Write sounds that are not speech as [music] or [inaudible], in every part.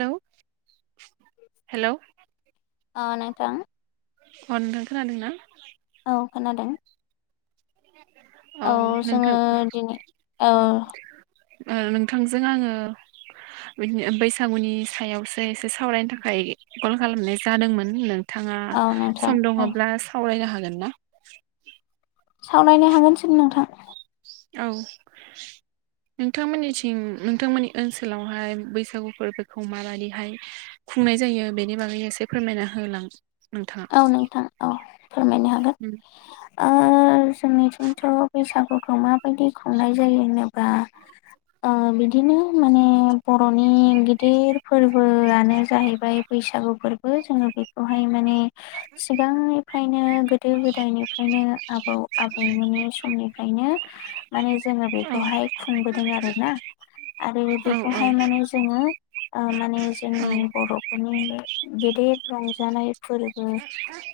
Hello hello ओ नोंथां। अ नोंथां खोनादों ना? औ खोनादों। औ जोङो दिनै औ ओम नोंथांजों आङो। बिदिनो बैसागुनि सायावसो एसे सावरायनो थाखाय कल खालामनाय जादोंमोन नों थाङा औ नोंथां सम औ दङब्ला सावरायनो हागोन ना? सावरायनो हागोनसो नोंथां। औ। नोंथांमोननिथिं नोंथांमोननि ओनसोलावहाय बैसागु फोरबोखौ माबादिहाय खुंनाय जायो बेनि बागैनो एसे फोरमायना होलां। नोंथाङा औ नोंथां औ फोरमायनो हागोन। ओ जोंनिथिंथ' बैसागु खौ माबायदि खुंनाय जायो होनोबा ओ बिदिनो माने बर'नि गिदिर फोरबोआनो जाहैबाय बैसागु फोरबो जोङो बेखौहाय माने सिगांनिफ्रायनो गोदो गोदायनिफ्रायनो आबौ आबैमोननि समनिफ्रायनो माने जोङो औ बेखौहाय खुंबोदों आरो ना आरो औ औ बेखौहाय माने जोङो ओ माने जोंनि बर'फोरनि गेदेर रंजानाय फोर बो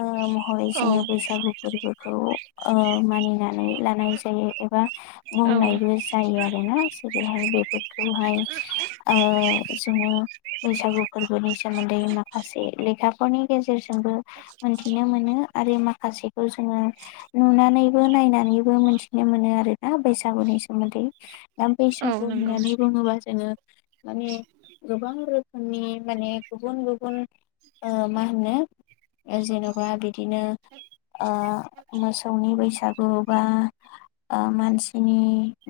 ओ महरै औ जोङो बैसागु फोरबोखौ ओ मानिनानै लानाय जायो एबा औ बुंनायबो जायो आरोना जेरैहाय बेफोरखौहाय। ओ जोङो बैसागु फोरबोनि सोमोन्दै माखासे लेखाफोरनि गेजेरजो जोंबो मोनथिनो मोनो आरो माखासेखौ जोङो नुनानैबो नायनानैबो मोनथिनो मोनो आरोना बैसागुनि सोमोन्दै दा औ बैसागु नंगौ होननानै बुङोबा जोङो। माने गोबां रोखोमनि माने गुबुन गुबुन ओ मा होनो ओ जेन'बा बिदिनो ओ मोसौनि बैसागु बा ओ मानसिनि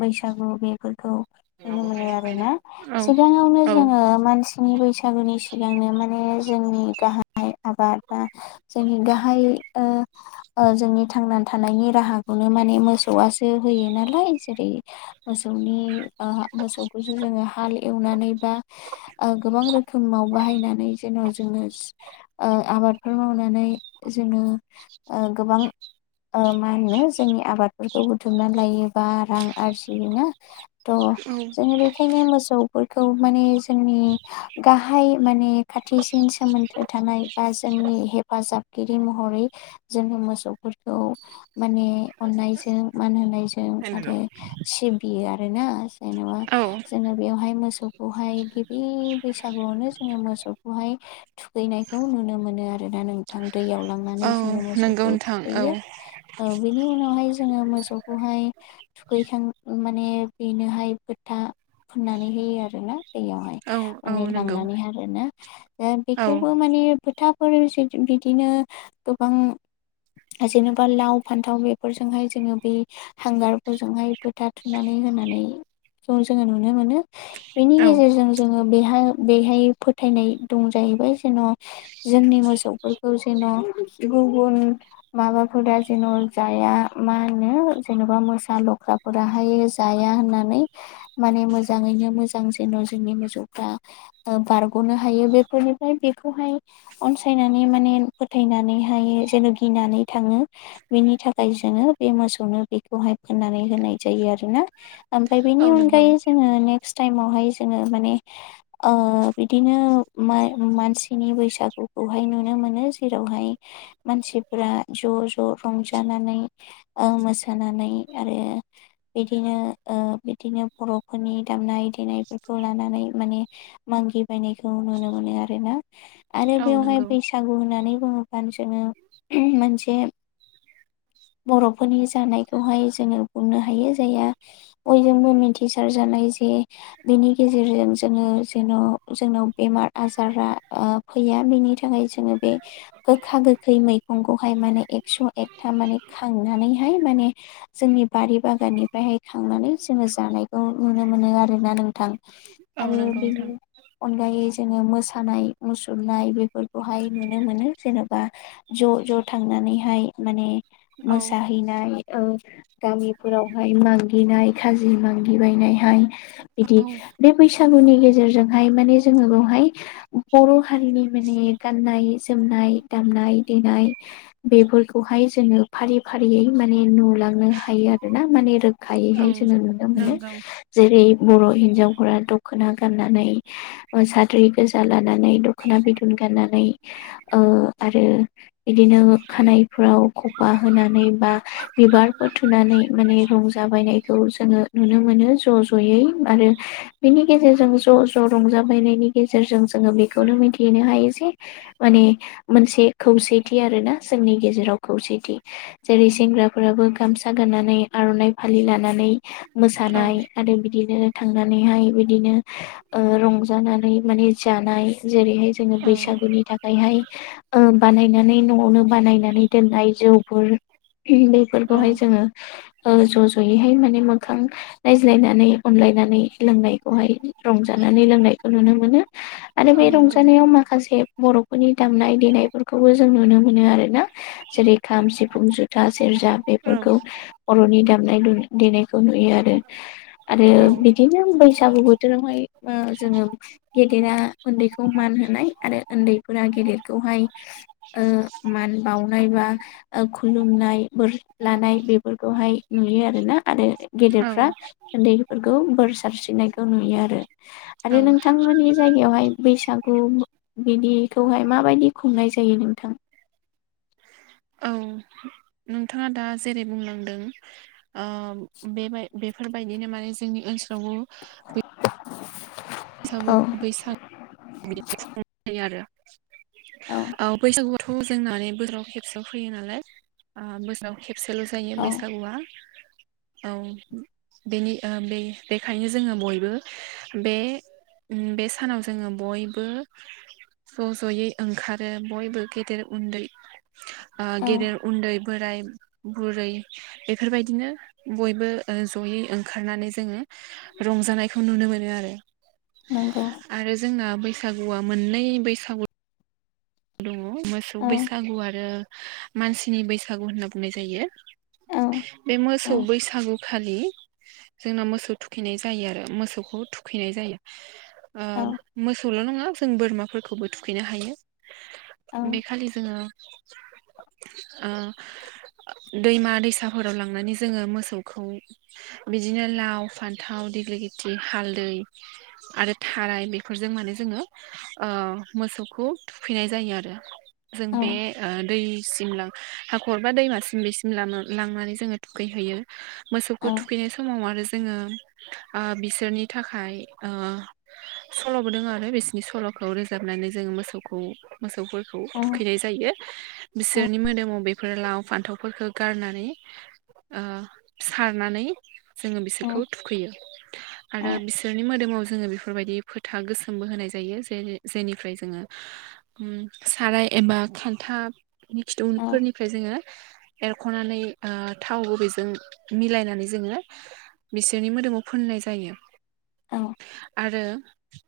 बैसा सागु बेफोरखौ नुनो मोनो आरोना औ सिगाङावनो औ औ जोङो मानसिनि बैसागु नि सिगांनो माने जोंनि गाहाय आबाद या जोंनि गाहाय ओ ओ जोंनि थांनानै थानायनि राहाखौनो माने मोसौ यासो होयो नालाय जेरै- मोसौनि ओ मोसौखौसो जोङो हाल एवना नानै बा ओ गोबां रोखोमाव बाहायनानै जेन' जोंनोस ओ आबाद फोर मावनानै जोङो ओ गोबां ओ मा होनो जोंनि आबादफोरखौ बुथुमनानै लायोबा रां आरजिनो थ'। थ' जोङो बेखायनो मोसौफोरखौ माने जोंनि गाहाय माने खाथि सिन सोमोन्दो थानाय बा जोंनि हेफाजाबगिरि महरै जोङो मोसौफोरखौ माने अननाय जों मान होननाय जों [unintelligible] सिबियो आरोना जेनेबा औ जोङो बेवहाय मोसौखौहाय गिबि बैसागु आवनो जोङो मोसौखौहाय थुखैनायखौ नुनो मोनो आरोना नोंथां दैयाव औ लांनानै जोङो नंगौ मोसौखौ नोंथां औ थुखैयो ओ बेनि उनावहाय जोङो मोसौखौहाय थुखैखां माने बेनोहाय फोथा फुननानै होयो आरोना दैयावहाय औ औ माने नंगौ लांनानै आरोना औ बेखौबो माने फुथा फोर बिदिनो गोबां जेनेबा लाव फान्थाव बेफोरजोंहाय जोङो बे हांगारफोरजोंहाय फोथ थुनानै होनानै जों जोङो नुनो मोनो बेनि औ गेजेरजों जोङो बेहाय बेहाय फोथायनाय दं जायो बिबो जेन' जोंनि मोसौफोरखौ जेन' गुबुन माबाफोरा जेन' जाया मा होनो जेन'बा मोसा लख्राफोराहाय जाया होननानै माने मोजाङै मोजां जेन' जोंनि मोसौफोरा ओ बारग'नो हायो बेफोरनिफ्राय बेखौहाय अनसायनानै माने फोथायनानैहाय जेन' गिनानै थाङो बिनि थाखाय जों जोङो बे मोसौनो बेखौहाय फाननानै होनाय जायो आरोना। ओमफ्राय औ बेनि नंगौ अनगायै जोङो ने क्स टाइमावहाय जोंङो माने ओ बिदिनो मा मानसिनि बैसो बैसागुखौहाय नुनो मोनो जेरावहाय मानसिफोरा ज' ज' रंजानानै ओ मोसानानै आरो बिदिनो ओ बिदिनो बर'फोरनि दाम नाय देनायफोरखौ लानानै माने मागिबायनायखौ नुनो मोनो आरो ना। आरो औ बेवहाय नंगौ बैसागु होननानै बुङोब फानो जोङो मोनसे [inaudible] बर'फोरनि जानायखौहाय जोङो बुंनो हायो जायहा बयजोंबो मिथिसार जानाय जे बिनि गेजेरजों जोङो जेन' जोंनाव बेमार आजारा फैया बेनि थाखाय जोङो बे गोखा गोखै मैगंखौहाय माने एकस' एकथा माने खांनानैहाय माने जोंनि बारि बागाननिफ्रायहाय खांनानै जोङो जानायखौ नुनो मोनो। मोनो आरोना नोंथां औ आरो नंगौ बेनि नोंथां अनगायै जोङो मोसानाय मुसुरनाय बेफोरखौहाय नुनो मोनो जेन'बा ज' ज' थांनानैहाय माने औ मोसाहैनाय गामिफोरावहाय मागिनाय खाजि मागिबायनायहाय बिदि औ बे बैसागुनि गेजेरजोंहाय माने जोङो बेवहाय बर' हारिनि माने गाननाय जोमनाय दामनाय देनाय बेफोरखौहाय जोङो फारि फारियै माने नुलांनो हायो आरोना माने खायैहाय औ जोङो नुनो मोनो नंगौ जेरै बर' हिन्जावफोरा दख'ना गाननानै साद्रि गोजाला नानै दखना बिदन गाननानै ओ आरो बिदिनो खानायफ्राव खफा होनानै बा बिबारफोर थुनानै माने रंजा बायनायखौ जोङो नुनो मोन मोनो ज' ज'यै आरो बिनि गेजेरजों ज' ज' रंजा बायनायनि गेजेरजों जोङो बेखौनो मिथिहनो हायो जे माने मोनसे खौसेथि आरोना जोंनि गेजेराव खौसे जेरै सेंग्राफोराबो गामसा गाननानै आर'नाइ फालि लानानै मोस औ मोसानाय आरो बिदिनो थांनानैहाय बिदिनो रंजानानै माने जानाय जेरैहाय जोङो औ बैसागुनि थाखाय ओमफ्रायहाय ओ बानायनानै न'आवनो बानायनानै दोननाय जौफोर औ बेफोरखौहाय जोङो ज' ज'यैहाय माने मोखां नायज्लायनानै अनलाय गायनानै लोंनायखौहाय रंजानानै लोंनायखौ नुनो मोनो। आरो बे औ नंगौ रंजानायाव नोंथां माखासे बर'फोरनि दामनाय-देनायफोरखौबो जों नुनो मोनो आरो ना जेरै खाम, सिफुं, जुथा, सेर जा औ बेफोरखौ बर'नि दामनाय दु-देनायखौ नुयो आरो आरो औ बिदि नो बैसागु बोथोरावहाय आ जोङो गेदेरा उन्दैखौ मान होनाय आरो उन्दैफोरा गेदेरखौहाय ओ मान बावनाय बा ओ खुलुमनाय बोर लानाय बेफोरखौहाय नुयो आर ना आरो औ गेदेरफ्रा उन्दैफोरखौ बोर सारस्रिनायखौ नुयो आरो। औ। बे जायगायावहाय बैसागु बिदिखौहाय माबायदि खुंनाय जायो नोंथां? [inaudible] नोंथाङा दा जेरै बुंलांदों आ बेबाय बेफोरबायदिनो माने जोंनि ओनसोलावबो [inaudible] बसाबो औ बैसाग [inaudible] आरो औ बैसागुवा थ' जोंना बोसोराव खेबसेल' फैयो नालाय आ बोसोराव खेब सेल' जायो औ बैसागुआ। औ बेनि ओ बे-बेखायनो जोङो बयबो बे उम बे सानाव जोङो बयबो ज'-जयै ओंखारो बयबो गेदेर-उन्दै ओ औ गेदेर-उन्दै बोराय-बुरै बेफोरबायदिनो बयबो ओ जयै ओंखारनानै जोङो रंजानायखौ नुनो मोनो आरो। नंगौ आरो जोंना बैसागुआ मोननै बैसागु दङ मोसौ औ बैसागु आरो मानसिनि बैसागु होनना बुंनाय जायो। औ बे मोसौ औ बैसागुखालि जोंना मोसौ थुखैनाय जायो आरो मोसौखौ थुखैनाय जायो। ओ औ मोसौल' नङा जों बोरमाफोरखौबो थुखैनो हायो। औ बे खालि जोङो ओ दैमा-दैसाफोराव लांनानै जोङो मोसौखौ बिदिनो लाव-फान्थाव देग्लिथि हालदै आरो थाराय बेफोरजों माने जोङो ओ मोसौखौ थुखैनाय जायो आरो। जों बे ओ दै सिम लां हाखर बा दैमासिम बेसिम लांना-लांनानै जोङो थुखैहैयो। मोसौखौ औ थुखैनाय समाव आरो जोङो ओ बिसोरनि थाखाय ओ सल'बो दोंङो आरो बिसोरनि सल' खौ रोजाबनानै जोङो मोसौखौ मोसौफोर खौ थुखैनाय जायो औ बिसोरनि मोदोमाव बेफोर लाव-फान्थावफोरखौ गारनानै ओ सारनानै जोङो औ बिसोरखौ थुखैयो। औ आरो बिसोरनि मोदोमाव जोङो बेफोरबायदि फोथा गोसोमबो होनाय जायो जेरे-जेनिफ्राय जोङो उम साराय एबा खान्था नि खिथुफोरनिफ्राय जोङो एरख'नानै आ थाव गुबैजों मिलायनानै जोङो बिसोरनि मोदोमाव फोननाय जायो। आरो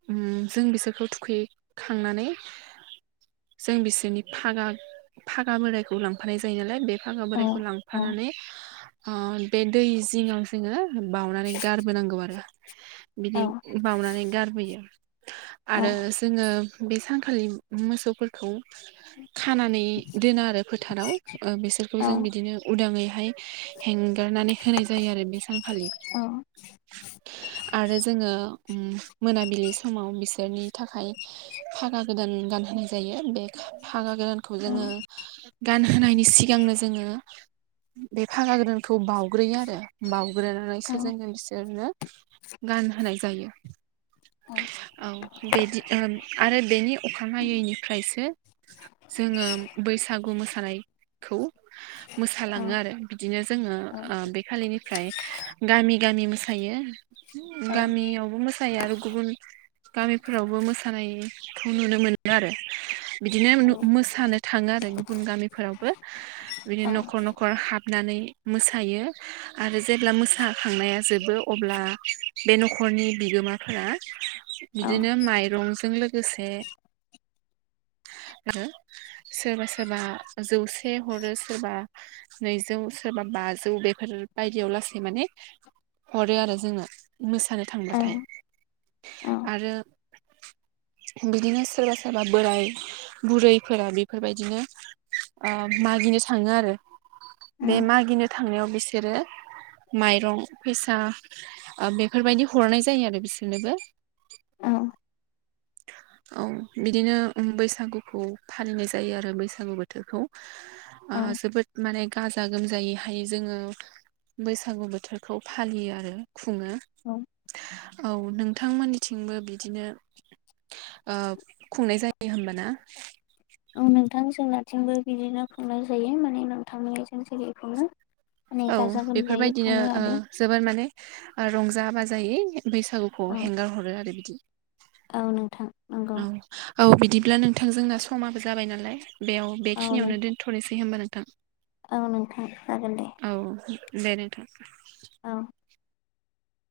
उम जों बिसोरखौ थुखै खांनानै जों बिसोरनि फागा फागा बोराइखौ लांफानाय जायो नालाय बे फागा बोराइखौ लांफानानै अ' बे दै जिङाव जोङो बावउनानै गारबोनांगौ आरो बिदि बावनानै गारबोयो। आरो जोङो बे सानखालि मोसौफोर खौ खानानै दोना आरो फोथाराव ओ बिसोरखौ जों बिदिनो उदांङैहाय हेंगारनानै होनाय जायो आरो बे सानखालि। आरो जोङो उम मोनाबिलि समाव बिसोरनि थाखाय फागा गोदान गानहोनाय जायो। बे भागा गोरानखौ जोङो गान होनोनायनि सिगांनो जोङो बे फागा गोरानखौ बाउग्रोयो आरो बाउग्रोनानैसो जोङो बिसोरनो गान होनाय जायो। औ बिदि आरो बेनि अखानायैनिफ्रायसो जोङो बैसागु मोसानाय खौ मोसालाङो आरो बिदिनो जोङो ओ बे खालिनिफ्राय गामि गामि मि मोसायो गामियावबो मोसायो आरो गुबुन गामिफोरावबो मोसानायखौ नुनो मोनो आरो। बिदिनो मोसानो थाङो आरो गुबुन गामिफोरावबो बिदिनो न'खर न'खर हाबनानै मोसायो आरो जेब्ला मोसाखांनाया जोबो अब्ला बे न'खरनि बिगोमाफोरा बिदिनो माइरंजों लोगोसे सोरबा सोरबा जौसे हरो सोरबा नैजौ सोरबा बाजौ बेफोर बायदियाव लासै माने हरो आरो जोङो मोसानो थांब्लाथाय आरो बिदिनो सोरबा सोरबा बोराय बुरैफोरा बेफोरबायदिनो ओ मागिनो थाङो आरो बे मागिनो थांनायाव बिसोरो माइरं फैसा बेफोरबायदि हरनाय जायो आरो बिसोरनोबो औ। औ बिदिनो बैसागुखौ फालिनाय जायो आरो बैसागु बोथोरखौ। ओ जोबोद माने गाजा गाजा गोमजायैहाय जोङो बैसागु बोथोरखौ फालियो आरो। खुङो औ नोंथांमोननिथिंबो बिदिनो खुंनाय जायो होनबाना? औ नोंथां जोंनिथिंबो बिदिनो खुंनाय जायो माने नोंथांमोननिथिं जेरै खुङो। माने औ गाजा गोमजायै बेफोरबायदिनो खुङो ओ आरो जोबोर माने रंजा बाजायै बैसागुखौ औ हेंगार हरो आरो बिदि औ नोंथां नंगौ औ औ बिदिब्ला नोंथां जोंना समाबो जाबाय नालाय बेयाव औ बेखिनियावनो नोंथां दोनथ'नोसै होमबा नोंथां। औ नोंथां जागोन दे। औ दे नोंथां। औ।